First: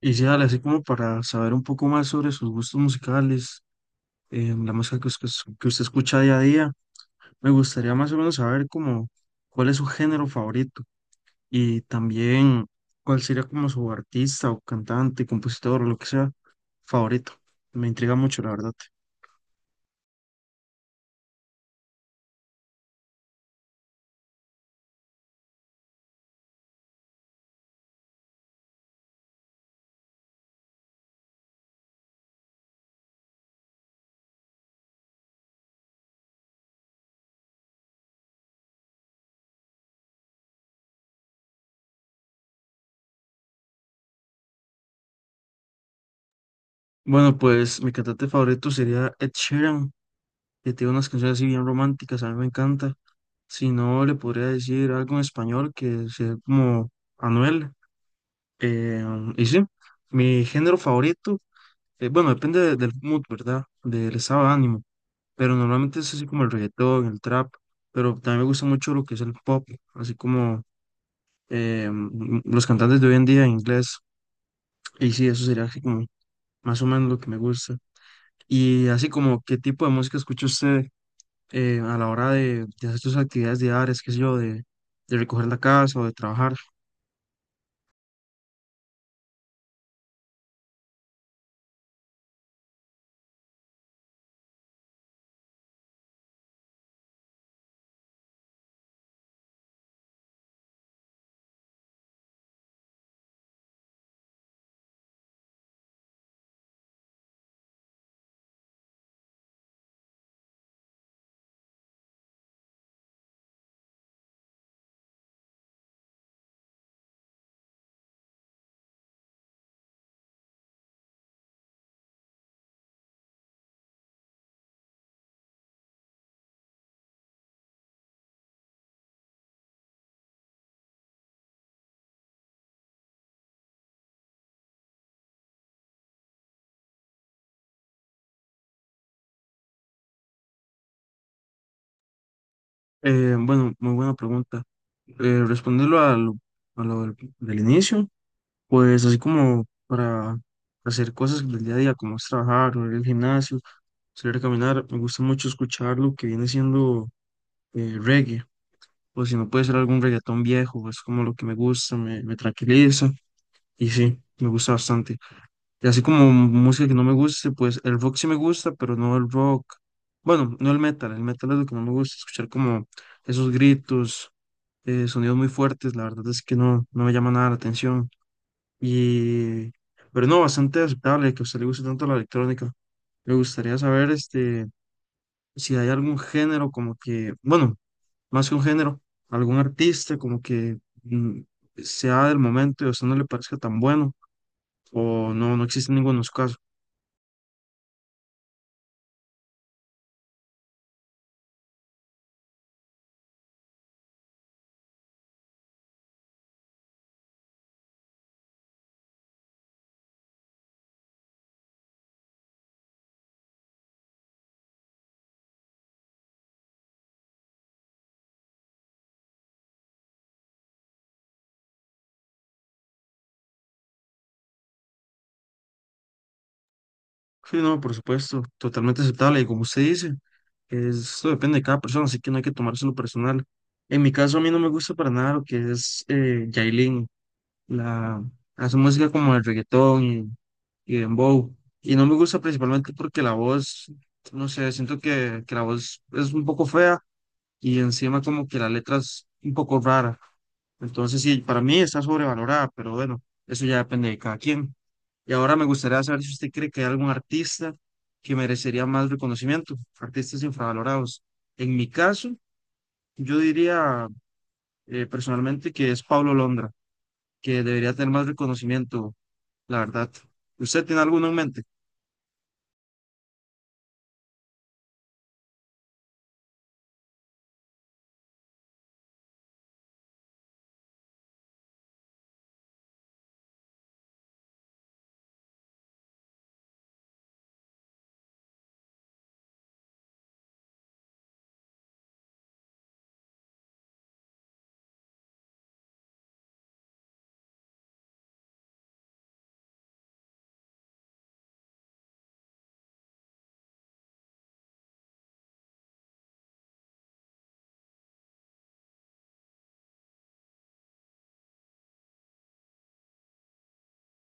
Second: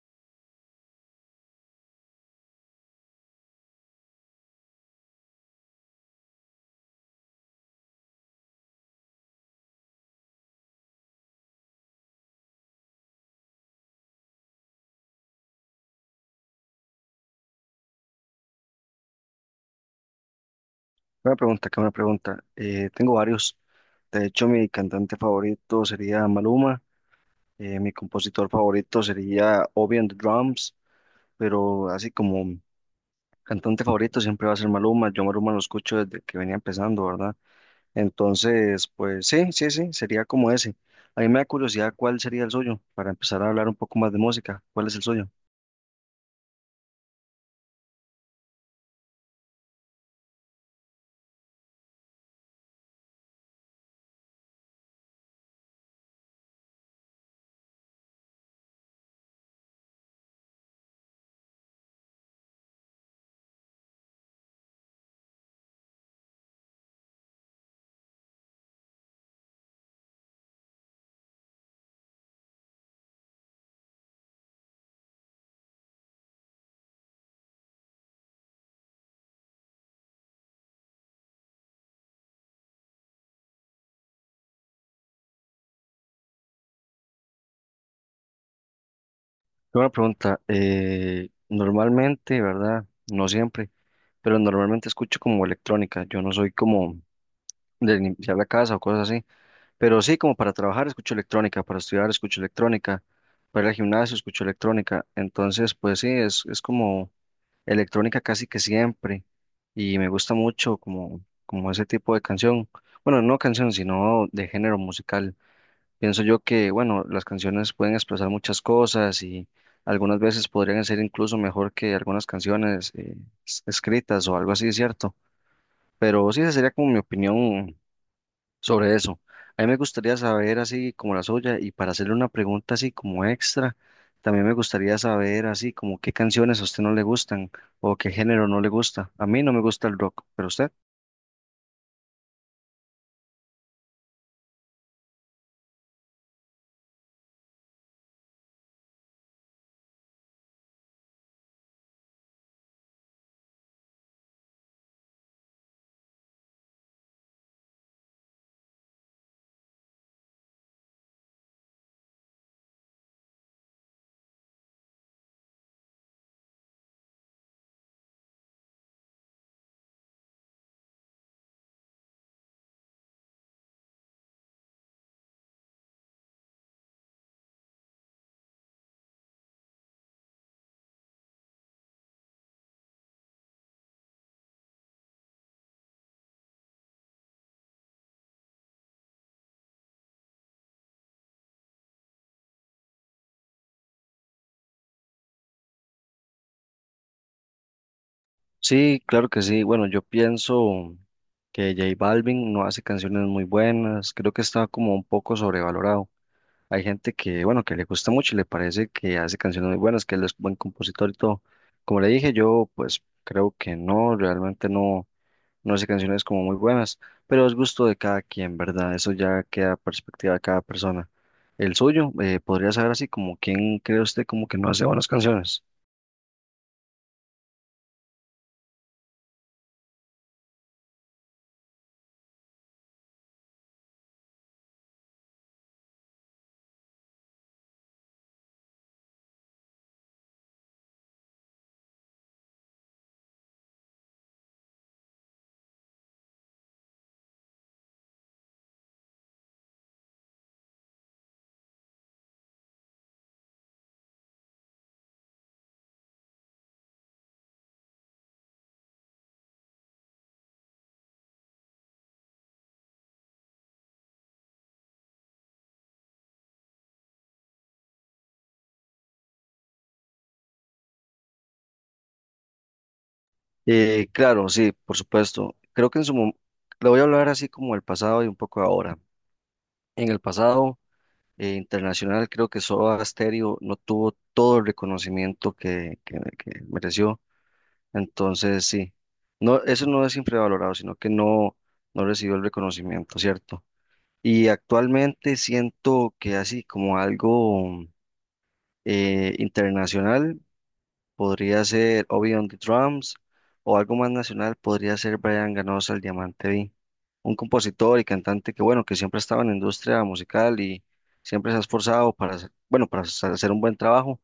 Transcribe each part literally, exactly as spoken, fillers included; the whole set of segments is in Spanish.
Y sí, dale, así como para saber un poco más sobre sus gustos musicales, eh, la música que, us- que us- que usted escucha día a día, me gustaría más o menos saber como cuál es su género favorito y también cuál sería como su artista o cantante, compositor o lo que sea favorito. Me intriga mucho, la verdad. Una pregunta, que una pregunta. Eh, tengo varios. De hecho, mi cantante favorito sería Maluma. Eh, mi compositor favorito sería Obi and the Drums. Pero así como cantante favorito siempre va a ser Maluma. Yo Maluma lo escucho desde que venía empezando, ¿verdad? Entonces, pues sí, sí, sí, sería como ese. A mí me da curiosidad cuál sería el suyo para empezar a hablar un poco más de música. ¿Cuál es el suyo? Bueno, pues mi cantante favorito sería Ed Sheeran, que tiene unas canciones así bien románticas, a mí me encanta. Si no, le podría decir algo en español que sea como Anuel. Eh, y sí, mi género favorito, eh, bueno, depende de- del mood, ¿verdad? Del estado de ánimo, pero normalmente es así como el reggaetón, el trap, pero también me gusta mucho lo que es el pop, así como eh, m- los cantantes de hoy en día en inglés, y sí, eso sería así como más o menos lo que me gusta. Y así como, ¿qué tipo de música escucha usted eh, a la hora de, de hacer sus actividades diarias, qué sé yo, de, de recoger la casa o de trabajar? Una pregunta. Eh, normalmente, ¿verdad? No siempre, pero normalmente escucho como electrónica. Yo no soy como de limpiar la casa o cosas así. Pero sí, como para trabajar escucho electrónica, para estudiar escucho electrónica, para ir al gimnasio escucho electrónica. Entonces, pues sí, es, es como electrónica casi que siempre. Y me gusta mucho como, como ese tipo de canción. Bueno, no canción, sino de género musical. Pienso yo que, bueno, las canciones pueden expresar muchas cosas y algunas veces podrían ser incluso mejor que algunas canciones eh, es- escritas o algo así, ¿cierto? Pero sí, esa sería como mi opinión sobre eso. A mí me gustaría saber así como la suya y para hacerle una pregunta así como extra, también me gustaría saber así como qué canciones a usted no le gustan o qué género no le gusta. A mí no me gusta el rock, pero usted. Eh, bueno, muy buena pregunta. Eh, respondiendo a lo, a lo del, del inicio, pues así como para hacer cosas del día a día, como es trabajar, o ir al gimnasio, salir a caminar, me gusta mucho escuchar lo que viene siendo eh, reggae, o si no puede ser algún reggaetón viejo, es como lo que me gusta, me, me tranquiliza, y sí, me gusta bastante. Y así como música que no me guste, pues el rock sí me gusta, pero no el rock. Bueno, no el metal. El metal es lo que no me gusta, escuchar como esos gritos, eh, sonidos muy fuertes. La verdad es que no, no me llama nada la atención. Y, pero no, bastante aceptable que a usted le guste tanto la electrónica. Me gustaría saber este, si hay algún género como que, bueno, más que un género, algún artista como que mm, sea del momento y a usted no le parezca tan bueno, o no, no existe ninguno de los casos. Sí, claro que sí. Bueno, yo pienso que J Balvin no hace canciones muy buenas, creo que está como un poco sobrevalorado. Hay gente que, bueno, que le gusta mucho y le parece que hace canciones muy buenas, que él es buen compositor y todo. Como le dije, yo pues creo que no, realmente no. No hace canciones como muy buenas, pero es gusto de cada quien, ¿verdad? Eso ya queda a perspectiva de cada persona. El suyo, eh, ¿podría saber así como quién cree usted como que no hace buenas canciones? Sí, no, por supuesto, totalmente aceptable. Y como usted dice, esto depende de cada persona, así que no hay que tomárselo personal. En mi caso, a mí no me gusta para nada lo que es eh, Yailin, la, hace música como el reggaetón y, y dembow. Y no me gusta principalmente porque la voz, no sé, siento que, que la voz es un poco fea y encima como que la letra es un poco rara. Entonces, sí, para mí está sobrevalorada, pero bueno, eso ya depende de cada quien. Y ahora me gustaría saber si usted cree que hay algún artista que merecería más reconocimiento, artistas infravalorados. En mi caso, yo diría eh, personalmente que es Pablo Londra, que debería tener más reconocimiento, la verdad. ¿Usted tiene alguno en mente? Eh, claro, sí, por supuesto. Creo que en su momento, le voy a hablar así como el pasado y un poco ahora. En el pasado eh, internacional, creo que Soda Stereo no tuvo todo el reconocimiento que, que, que mereció. Entonces, sí, no, eso no es infravalorado, sino que no, no recibió el reconocimiento, ¿cierto? Y actualmente siento que así como algo eh, internacional podría ser Obi on the Drums, o algo más nacional podría ser Brian Ganosa, el Diamante V, un compositor y cantante que, bueno, que siempre ha estado en la industria musical y siempre se ha esforzado para hacer, bueno, para hacer un buen trabajo,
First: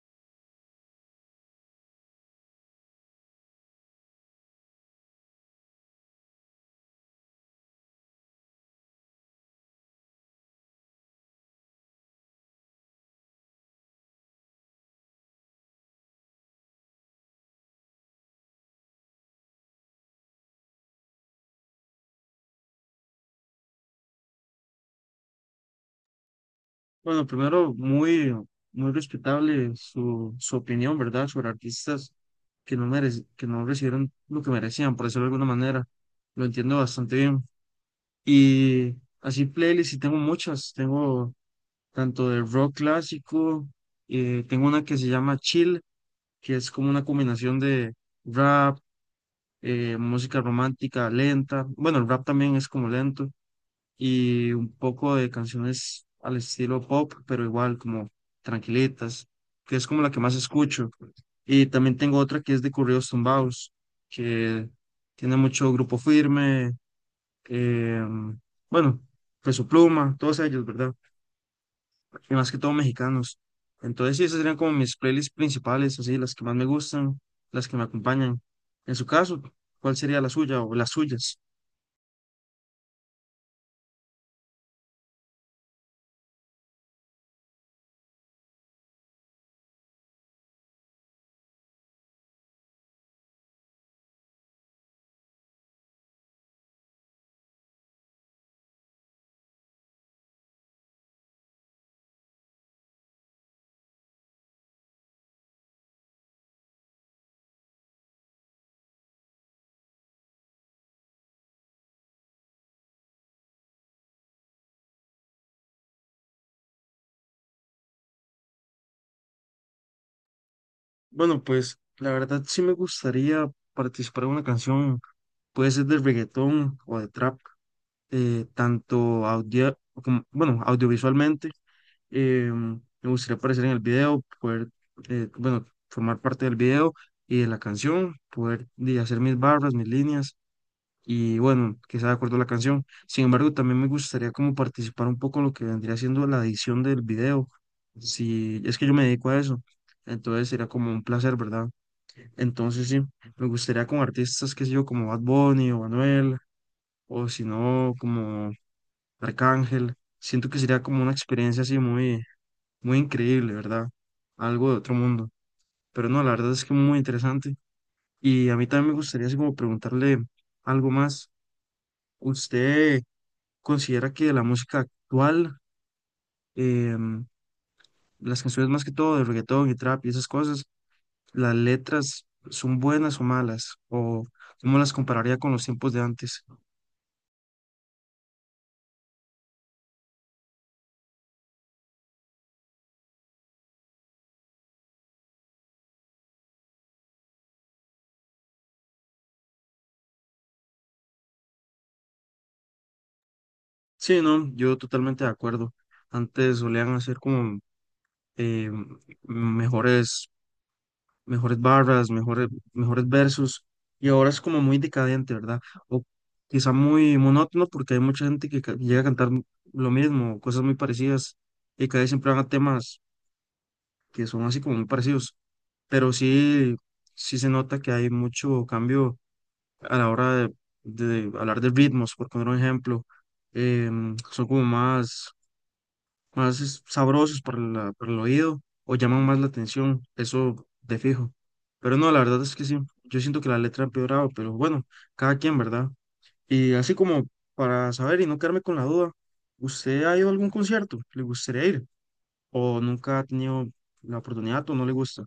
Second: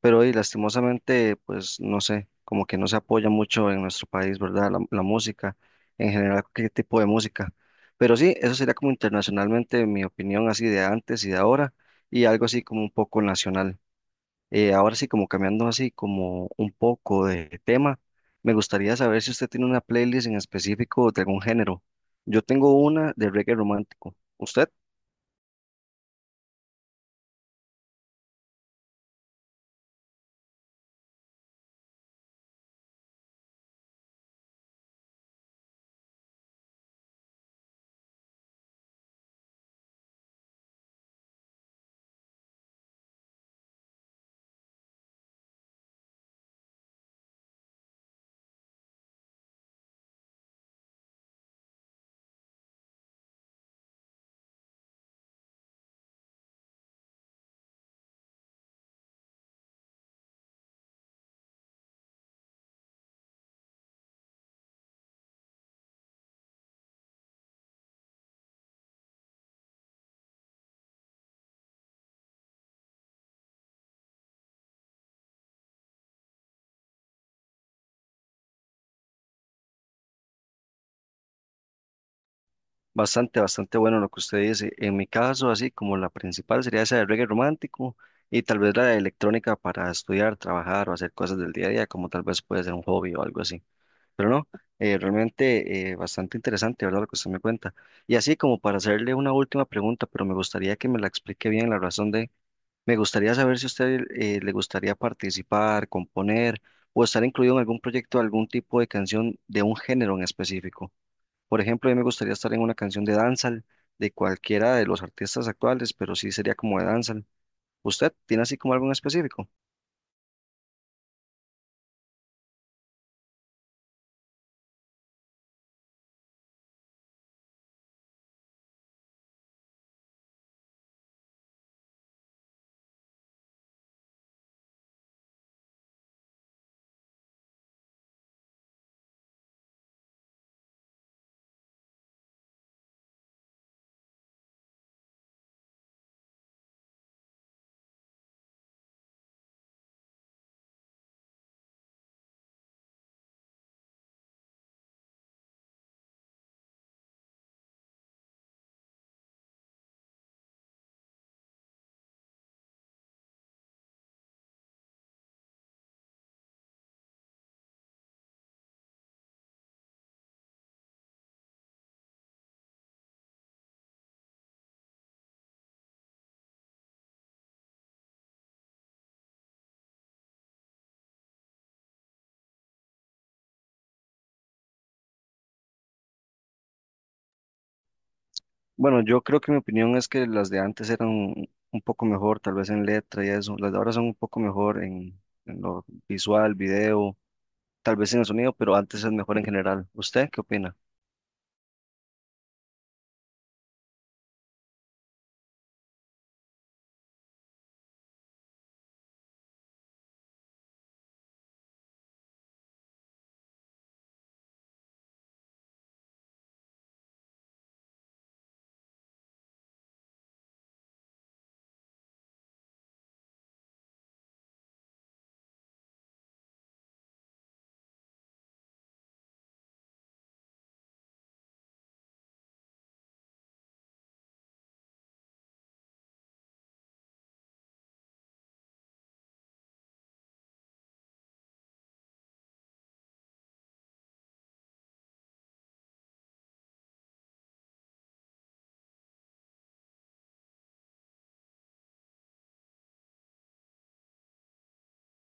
pero hoy, lastimosamente, pues no sé, como que no se apoya mucho en nuestro país, ¿verdad? La, la música, en general, qué tipo de música. Pero sí, eso sería como internacionalmente mi opinión así de antes y de ahora, y algo así como un poco nacional. Eh, ahora sí, como cambiando así como un poco de tema, me gustaría saber si usted tiene una playlist en específico de algún género. Yo tengo una de reggae romántico. ¿Usted? Bueno, primero, muy, muy respetable su, su opinión, ¿verdad?, sobre artistas que no merec- que no recibieron lo que merecían, por decirlo de alguna manera. Lo entiendo bastante bien. Y así playlists, y tengo muchas, tengo tanto de rock clásico, eh, tengo una que se llama Chill, que es como una combinación de rap, eh, música romántica lenta, bueno, el rap también es como lento, y un poco de canciones al estilo pop, pero igual como tranquilitas, que es como la que más escucho. Y también tengo otra que es de corridos tumbados, que tiene mucho grupo firme, eh, bueno, Peso Pluma, todos ellos, ¿verdad? Y más que todo mexicanos. Entonces, sí, esas serían como mis playlists principales, así, las que más me gustan, las que me acompañan. En su caso, ¿cuál sería la suya o las suyas? Bastante, bastante bueno lo que usted dice. En mi caso, así como la principal sería esa de reggae romántico y tal vez la de electrónica para estudiar, trabajar o hacer cosas del día a día, como tal vez puede ser un hobby o algo así. Pero no, eh, realmente eh, bastante interesante, ¿verdad? Lo que usted me cuenta. Y así como para hacerle una última pregunta, pero me gustaría que me la explique bien la razón de, me gustaría saber si a usted eh, le gustaría participar, componer o estar incluido en algún proyecto, algún tipo de canción de un género en específico. Por ejemplo, a mí me gustaría estar en una canción de dancehall de cualquiera de los artistas actuales, pero sí sería como de dancehall. ¿Usted tiene así como algo en específico? Bueno, pues la verdad sí me gustaría participar en una canción, puede ser de reggaetón o de trap, eh, tanto audio, como, bueno, audiovisualmente. eh, Me gustaría aparecer en el video, poder, eh, bueno, formar parte del video y de la canción, poder di, hacer mis barras, mis líneas y bueno, que sea de acuerdo a la canción. Sin embargo, también me gustaría como participar un poco en lo que vendría siendo la edición del video. Si es que yo me dedico a eso, entonces sería como un placer, ¿verdad? Entonces sí, me gustaría con artistas, qué sé yo, como Bad Bunny o Anuel, o si no, como Arcángel. Siento que sería como una experiencia así muy, muy increíble, ¿verdad? Algo de otro mundo. Pero no, la verdad es que muy interesante. Y a mí también me gustaría así como preguntarle algo más. ¿Usted considera que la música actual, em, las canciones más que todo de reggaetón y trap y esas cosas, las letras son buenas o malas? ¿O cómo las compararía con los tiempos de antes? Bueno, yo creo que mi opinión es que las de antes eran un poco mejor, tal vez en letra y eso. Las de ahora son un poco mejor en, en lo visual, video, tal vez en el sonido, pero antes es mejor en general. ¿Usted qué opina? Sí, no, yo totalmente de acuerdo. Antes solían hacer como eh, mejores mejores barras, mejores, mejores versos, y ahora es como muy decadente, ¿verdad? O quizá muy monótono porque hay mucha gente que ca- llega a cantar m- lo mismo, cosas muy parecidas, y cada vez siempre van a temas que son así como muy parecidos, pero sí, sí se nota que hay mucho cambio a la hora de, de hablar de ritmos, por poner un ejemplo, em, son como más más es- sabrosos para, la- para el oído o llaman más la atención, eso de fijo. Pero no, la verdad es que sí, yo siento que la letra ha empeorado, pero bueno, cada quien, ¿verdad? Y así como para saber y no quedarme con la duda, ¿usted ha ido a algún concierto? ¿Le gustaría ir? ¿O nunca ha tenido la oportunidad o no le gusta?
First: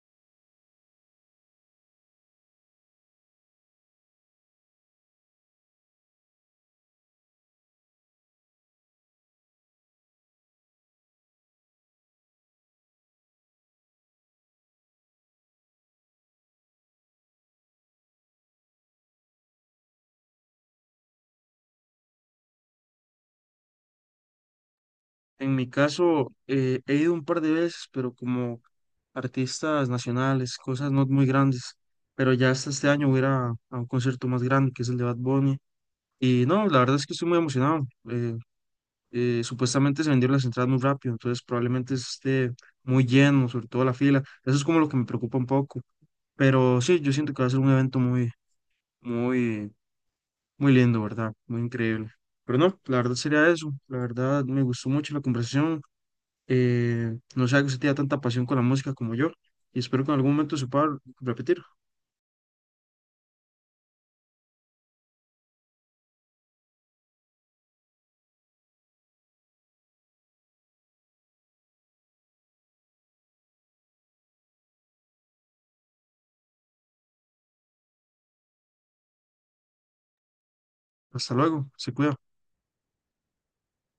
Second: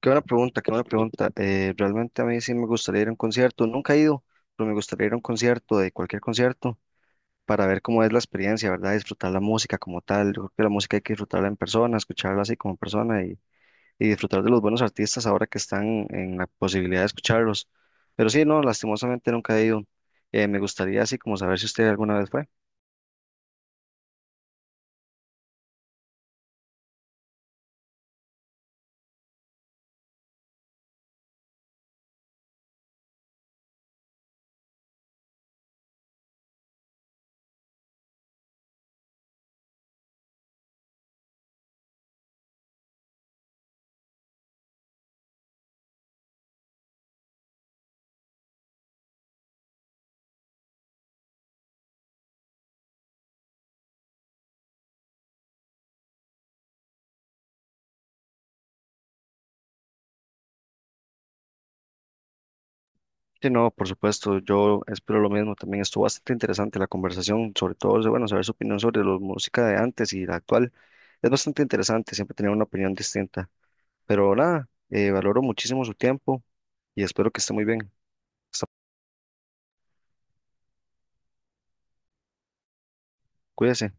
Qué buena pregunta, qué buena pregunta. Eh, realmente a mí sí me gustaría ir a un concierto. Nunca he ido, pero me gustaría ir a un concierto, de cualquier concierto, para ver cómo es la experiencia, ¿verdad? Disfrutar la música como tal. Yo creo que la música hay que disfrutarla en persona, escucharla así como persona y, y disfrutar de los buenos artistas ahora que están en la posibilidad de escucharlos. Pero sí, no, lastimosamente nunca he ido. Eh, me gustaría así como saber si usted alguna vez fue. En mi caso, eh, he ido un par de veces, pero como artistas nacionales, cosas no muy grandes. Pero ya hasta este año voy a ir a a un concierto más grande, que es el de Bad Bunny. Y no, la verdad es que estoy muy emocionado. Eh, eh, supuestamente se vendieron las entradas muy rápido, entonces probablemente esté muy lleno, sobre todo la fila. Eso es como lo que me preocupa un poco. Pero sí, yo siento que va a ser un evento muy, muy, muy lindo, ¿verdad? Muy increíble. Pero no, la verdad sería eso. La verdad me gustó mucho la conversación. Eh, no sé que usted tenga tanta pasión con la música como yo. Y espero que en algún momento se pueda repetir. Sí, no, por supuesto, yo espero lo mismo. También estuvo bastante interesante la conversación, sobre todo, bueno, saber su opinión sobre la música de antes y la actual. Es bastante interesante siempre tener una opinión distinta. Pero nada, eh, valoro muchísimo su tiempo y espero que esté muy bien. Hasta- Hasta luego, se cuida. Cuídese.